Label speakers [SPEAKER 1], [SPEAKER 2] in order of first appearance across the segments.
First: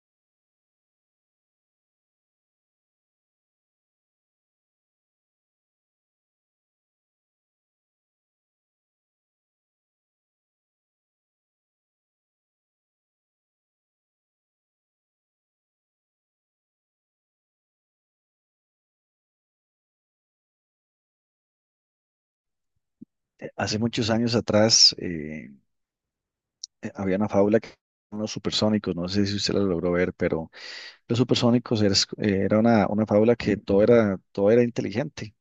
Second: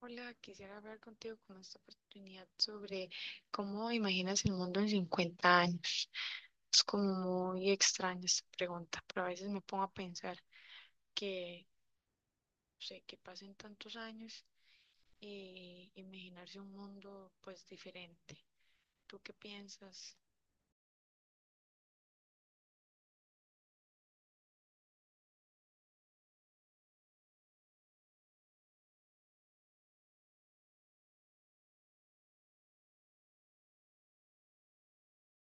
[SPEAKER 1] Hola, quisiera hablar contigo con esta oportunidad sobre cómo imaginas el mundo en 50 años. Es como muy extraña esta pregunta, pero a veces me pongo a pensar que, no sé, que pasen tantos años y imaginarse un mundo pues diferente. ¿Tú qué piensas?
[SPEAKER 2] Hace muchos años atrás había una fábula que los supersónicos, no sé si usted la logró ver, pero los supersónicos era una fábula que todo era inteligente.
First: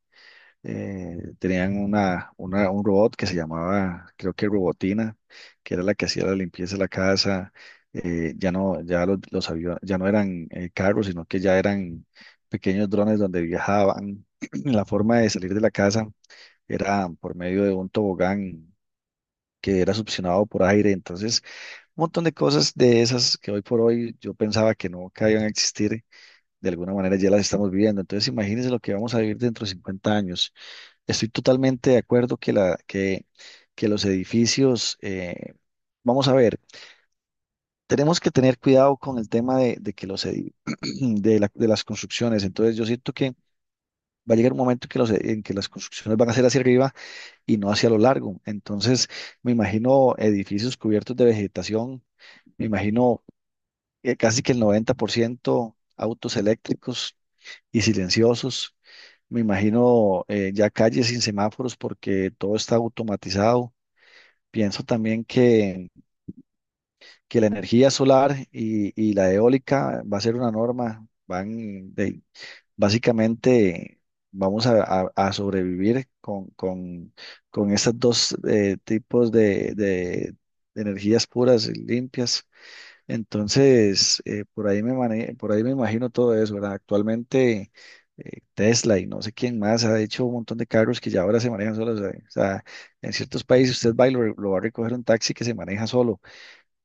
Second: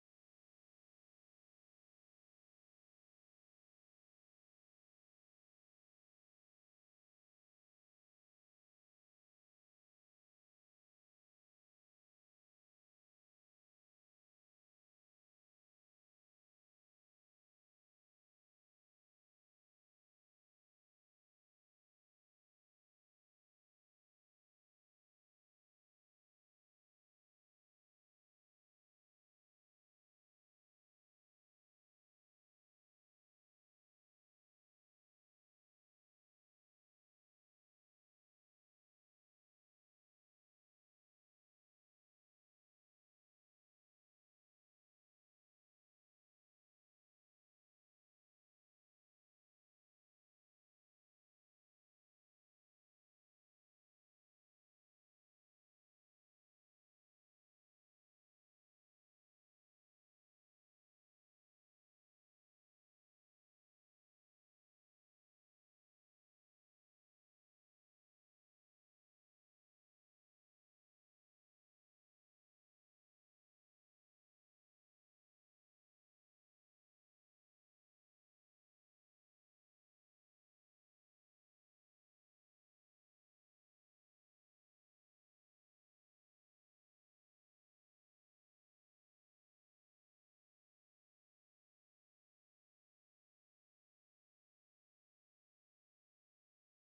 [SPEAKER 2] Tenían un robot que se llamaba, creo que Robotina, que era la que hacía la limpieza de la casa. Ya no, Ya los aviones, ya no eran carros, sino que ya eran pequeños drones donde viajaban. La forma de salir de la casa era por medio de un tobogán que era succionado por aire. Entonces, un montón de cosas de esas que hoy por hoy yo pensaba que no que iban a existir, de alguna manera ya las estamos viviendo. Entonces, imagínense lo que vamos a vivir dentro de 50 años. Estoy totalmente de acuerdo que los edificios, vamos a ver, tenemos que tener cuidado con el tema de que los de las construcciones. Entonces, yo siento que va a llegar un momento en que las construcciones van a ser hacia arriba y no hacia lo largo. Entonces, me imagino edificios cubiertos de vegetación. Me imagino casi que el 90% autos eléctricos y silenciosos. Me imagino ya calles sin semáforos porque todo está automatizado. Pienso también que la energía solar y la eólica va a ser una norma. Básicamente vamos a sobrevivir con estos dos tipos de energías puras y limpias. Entonces, por ahí me por ahí me imagino todo eso, ¿verdad? Actualmente Tesla y no sé quién más ha hecho un montón de carros que ya ahora se manejan solos. ¿Sabe? O sea, en ciertos países usted va y lo va a recoger un taxi que se maneja solo.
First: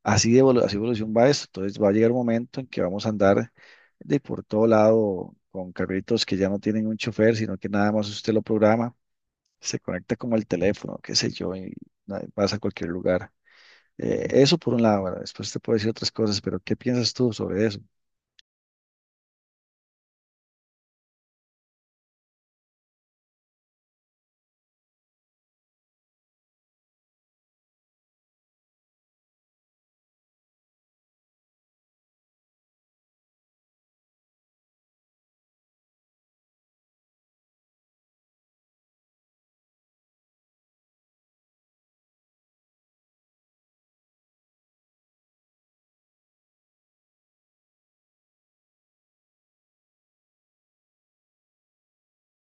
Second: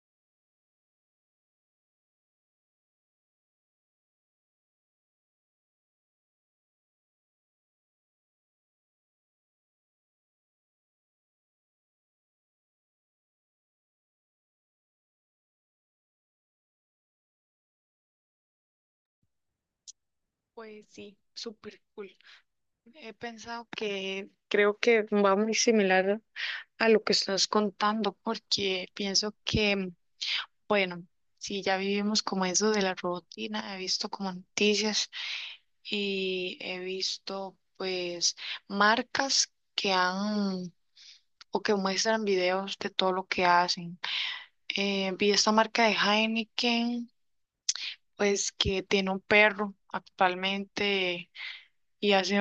[SPEAKER 2] Así evolución va esto. Entonces va a llegar un momento en que vamos a andar de por todo lado con carritos que ya no tienen un chofer, sino que nada más usted lo programa, se conecta como el teléfono, qué sé yo, y vas a cualquier lugar. Eso por un lado, ¿verdad? Después te puedo decir otras cosas, pero ¿qué piensas tú sobre eso?
[SPEAKER 1] Pues sí, súper cool. He pensado que creo que va muy similar a lo que estás contando porque pienso que bueno, sí, ya vivimos como eso de la rutina, he visto como noticias y he visto pues marcas que han o que muestran videos de todo lo que hacen. Vi esta marca de Heineken, pues que tiene un perro actualmente y hace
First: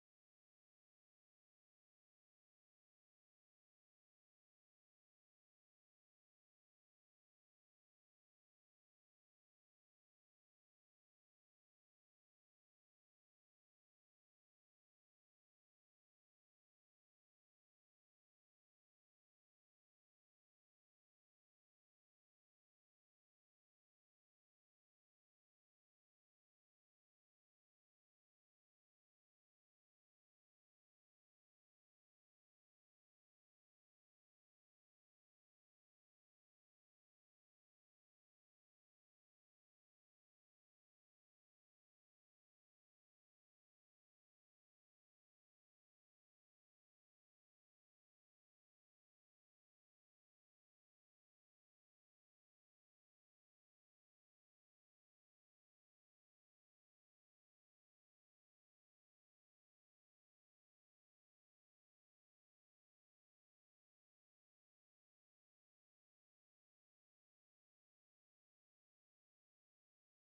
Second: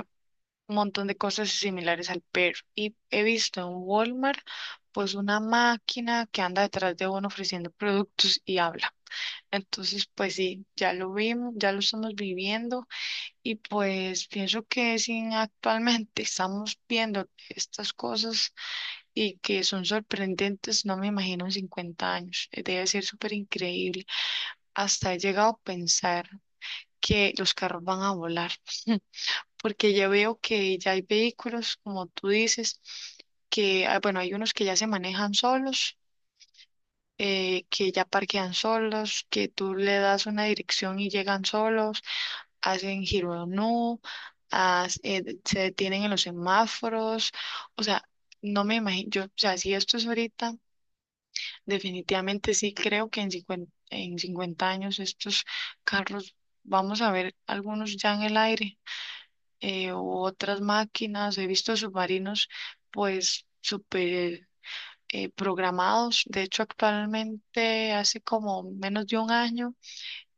[SPEAKER 1] un montón de cosas similares al perro. Y he visto en Walmart pues una máquina que anda detrás de uno ofreciendo productos y habla. Entonces, pues sí, ya lo vimos, ya lo estamos viviendo y pues pienso que si actualmente estamos viendo estas cosas y que son sorprendentes, no me imagino en 50 años, debe ser súper increíble. Hasta he llegado a pensar que los carros van a volar, porque ya veo que ya hay vehículos, como tú dices, que, ah, bueno, hay unos que ya se manejan solos, que ya parquean solos, que tú le das una dirección y llegan solos, hacen giro no, se detienen en los semáforos, o sea, no me imagino, yo, o sea, si esto es ahorita, definitivamente sí creo que en 50 años estos carros, vamos a ver algunos ya en el aire, u otras máquinas, he visto submarinos, pues, súper programados. De hecho, actualmente, hace como menos de un año,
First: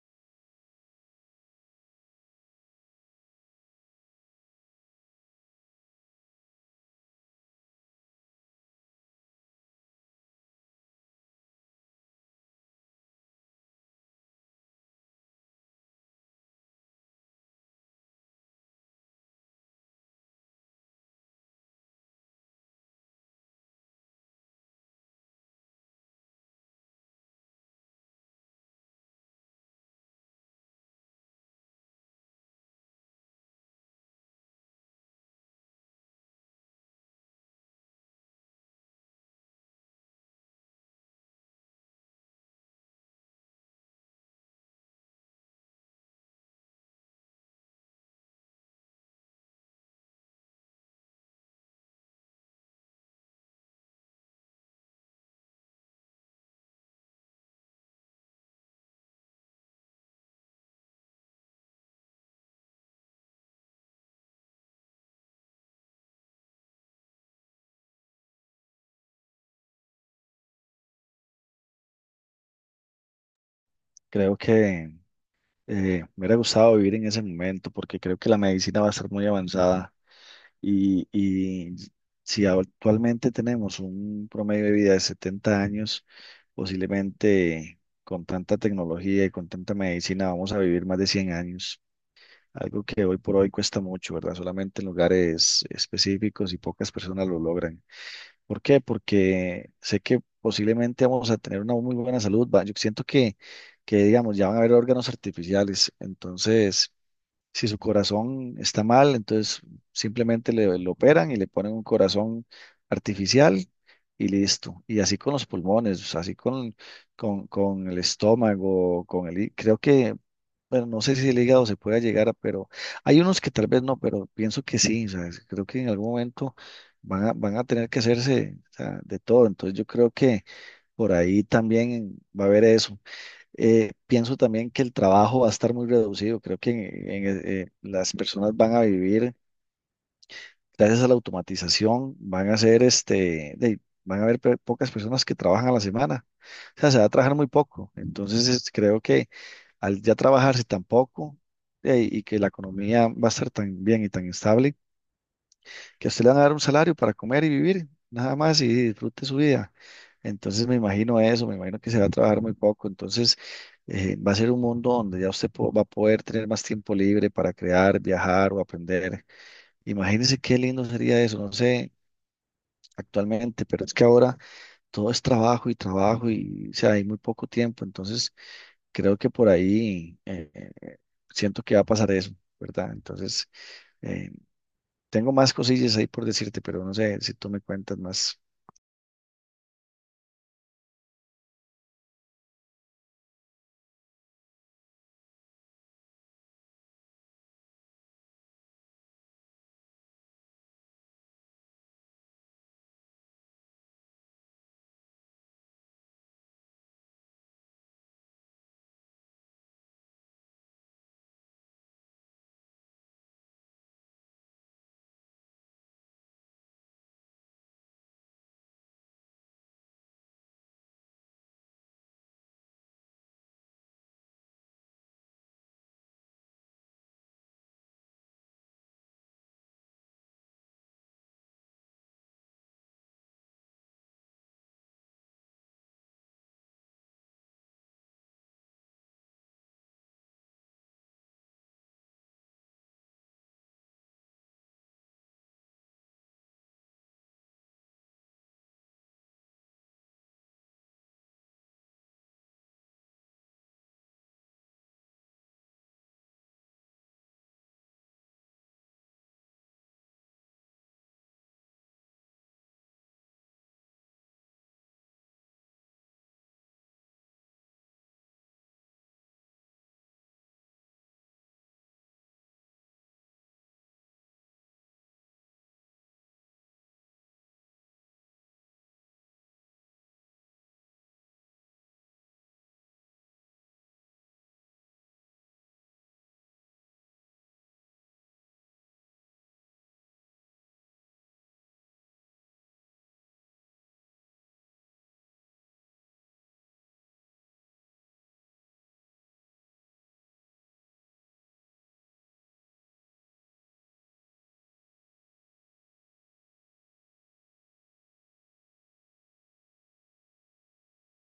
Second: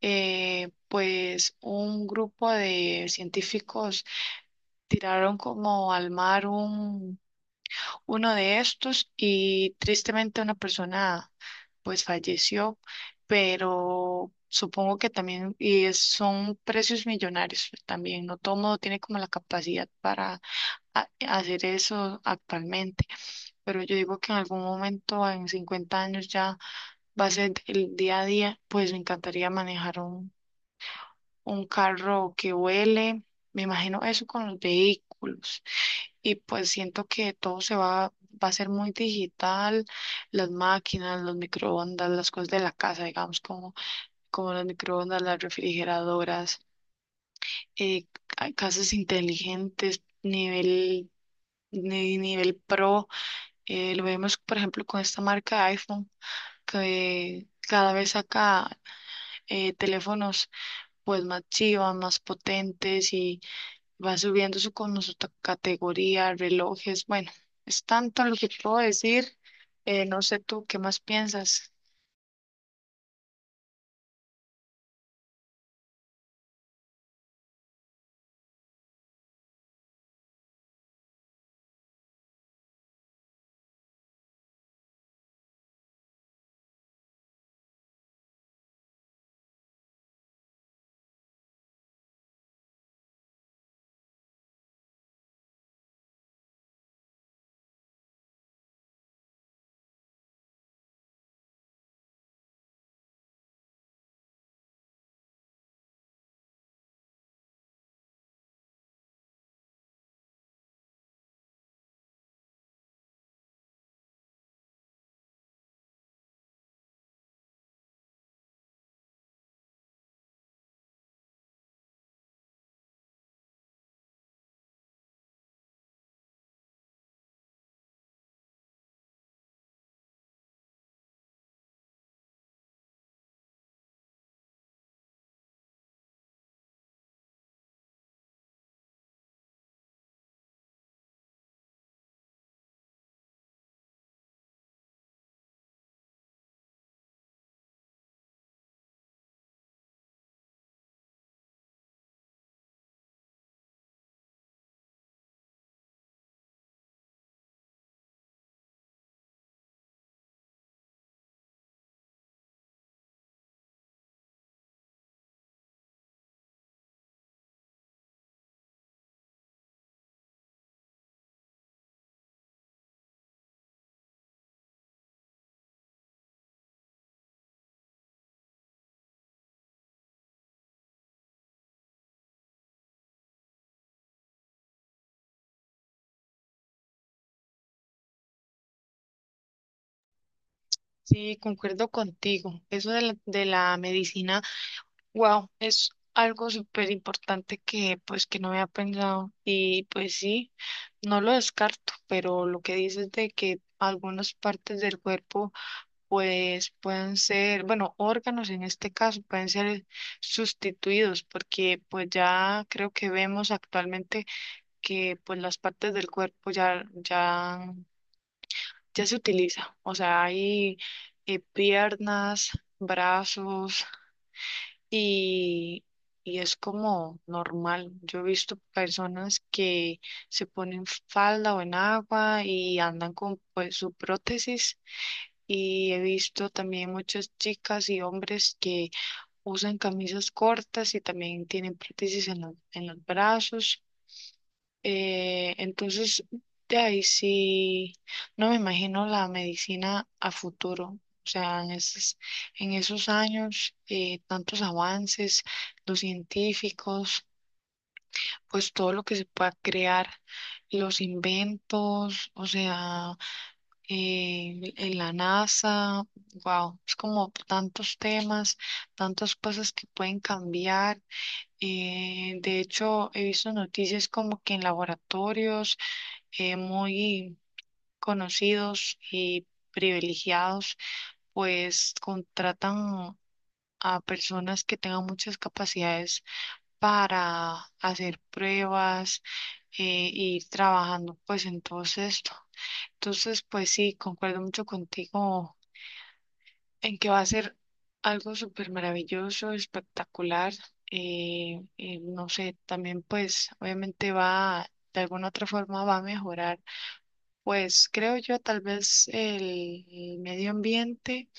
[SPEAKER 1] pues un grupo de científicos tiraron como al mar uno de estos y tristemente una persona pues falleció, pero supongo que también, son precios millonarios también, no todo mundo tiene como la capacidad para hacer eso actualmente, pero yo digo que en algún momento, en 50 años ya va a ser el día a día, pues me encantaría manejar un carro que huele, me imagino eso con los vehículos y pues siento que todo va a ser muy digital, las máquinas, los microondas, las cosas de la casa, digamos, como, como los microondas, las refrigeradoras, casas inteligentes, nivel, ni- nivel pro. Lo vemos, por ejemplo, con esta marca de iPhone, que cada vez saca teléfonos pues más chivas, más potentes y va subiendo con su categoría, relojes. Bueno, es tanto lo que puedo decir. No sé tú, ¿qué más piensas?
[SPEAKER 2] Creo que me hubiera gustado vivir en ese momento porque creo que la medicina va a estar muy avanzada y si actualmente tenemos un promedio de vida de 70 años, posiblemente con tanta tecnología y con tanta medicina vamos a vivir más de 100 años. Algo que hoy por hoy cuesta mucho, ¿verdad? Solamente en lugares específicos y pocas personas lo logran. ¿Por qué? Porque sé que posiblemente vamos a tener una muy buena salud. Yo siento que, digamos, ya van a haber órganos artificiales. Entonces, si su corazón está mal, entonces simplemente lo operan y le ponen un corazón artificial y listo. Y así con los pulmones, así con el estómago, con el... Creo que bueno, no sé si el hígado se pueda llegar a, pero hay unos que tal vez no, pero pienso que sí, o sea, creo que en algún momento van a tener que hacerse, o sea, de todo, entonces yo creo que por ahí también va a haber eso. Pienso también que el trabajo va a estar muy reducido, creo que las personas van a vivir gracias a la automatización van a ser este, van a haber pocas personas que trabajan a la semana. O sea, se va a trabajar muy poco. Entonces, creo que al ya trabajarse tan poco y que la economía va a estar tan bien y tan estable, que a usted le van a dar un salario para comer y vivir, nada más y disfrute su vida. Entonces, me imagino eso, me imagino que se va a trabajar muy poco. Entonces, va a ser un mundo donde ya usted va a poder tener más tiempo libre para crear, viajar o aprender. Imagínense qué lindo sería eso. No sé, actualmente, pero es que ahora todo es trabajo y trabajo y, o sea, hay muy poco tiempo, entonces creo que por ahí siento que va a pasar eso, ¿verdad? Entonces, eh, tengo más cosillas ahí por decirte, pero no sé si tú me cuentas más.
[SPEAKER 1] Sí, concuerdo contigo. Eso de la medicina. Wow, es algo súper importante que pues que no había pensado y pues sí, no lo descarto, pero lo que dices de que algunas partes del cuerpo pues pueden ser, bueno, órganos en este caso pueden ser sustituidos porque pues ya creo que vemos actualmente que pues las partes del cuerpo ya se utiliza, o sea, hay piernas, brazos y, y es como normal. Yo he visto personas que se ponen falda o en agua y andan con pues, su prótesis. Y he visto también muchas chicas y hombres que usan camisas cortas y también tienen prótesis en los brazos. Entonces, de ahí sí, no me imagino la medicina a futuro. O sea, en esos años, tantos avances, los científicos, pues todo lo que se pueda crear, los inventos, o sea, en la NASA, wow, es como tantos temas, tantas cosas que pueden cambiar. De hecho, he visto noticias como que en laboratorios, muy conocidos y privilegiados, pues contratan a personas que tengan muchas capacidades para hacer pruebas e ir trabajando pues en todo esto. Entonces, pues sí, concuerdo mucho contigo en que va a ser algo súper maravilloso, espectacular. No sé, también pues obviamente de alguna otra forma va a mejorar. Pues creo yo tal vez el medio ambiente,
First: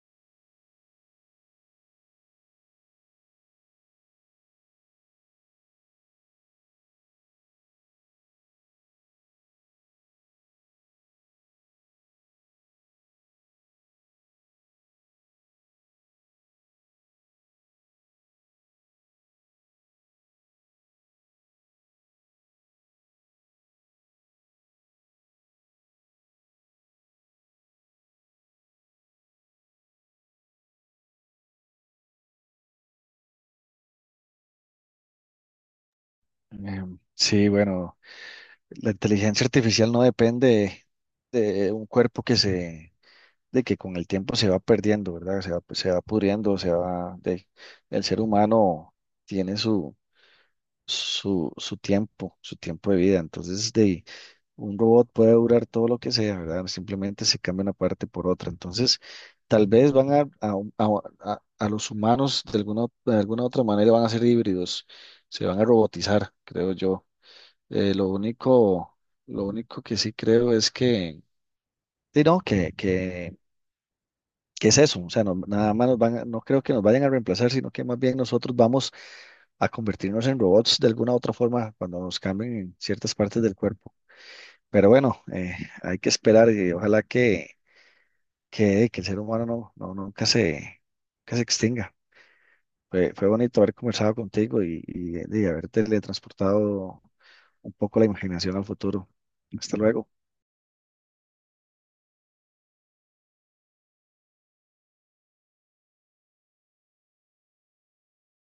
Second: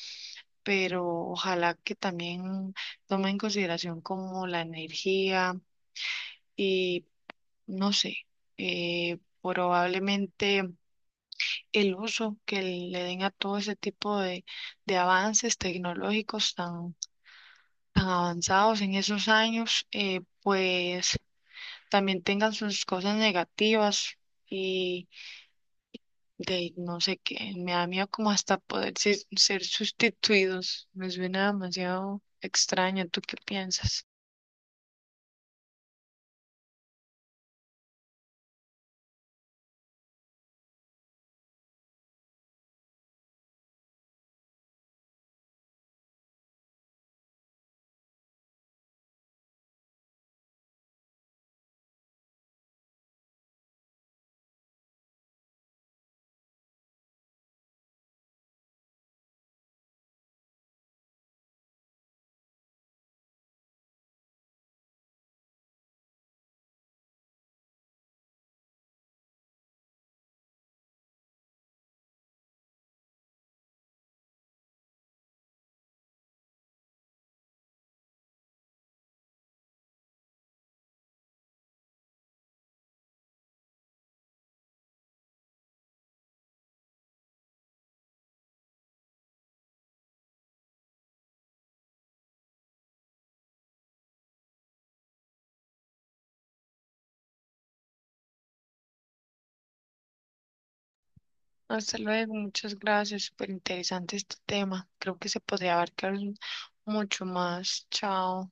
[SPEAKER 1] pero ojalá que también tome en consideración como la energía y no sé, probablemente el uso que le den a todo ese tipo de avances tecnológicos tan, tan avanzados en esos años, pues también tengan sus cosas negativas de no sé qué, me da miedo como hasta poder ser sustituidos, me suena demasiado extraño, ¿tú qué piensas?
[SPEAKER 2] Sí, bueno, la inteligencia artificial no depende de un cuerpo de que con el tiempo se va perdiendo, ¿verdad? Se va, pues, se va pudriendo, el ser humano tiene su... su tiempo de vida. Entonces, de, un robot puede durar todo lo que sea, ¿verdad? Simplemente se cambia una parte por otra. Entonces, tal vez van a los humanos de alguna otra manera van a ser híbridos, se van a robotizar, creo yo. Eh, lo único, lo único que sí creo es que, sí, no, que, que, que es eso. O sea, nada más no creo que nos vayan a reemplazar, sino que más bien nosotros vamos a convertirnos en robots de alguna otra forma cuando nos cambien en ciertas partes del cuerpo. Pero bueno, hay que esperar y ojalá que el ser humano nunca que se extinga. Fue bonito haber conversado contigo y haber teletransportado un poco la imaginación al futuro. Hasta luego.
[SPEAKER 1] Hasta luego, muchas gracias, súper interesante este tema, creo que se podría abarcar mucho más, chao.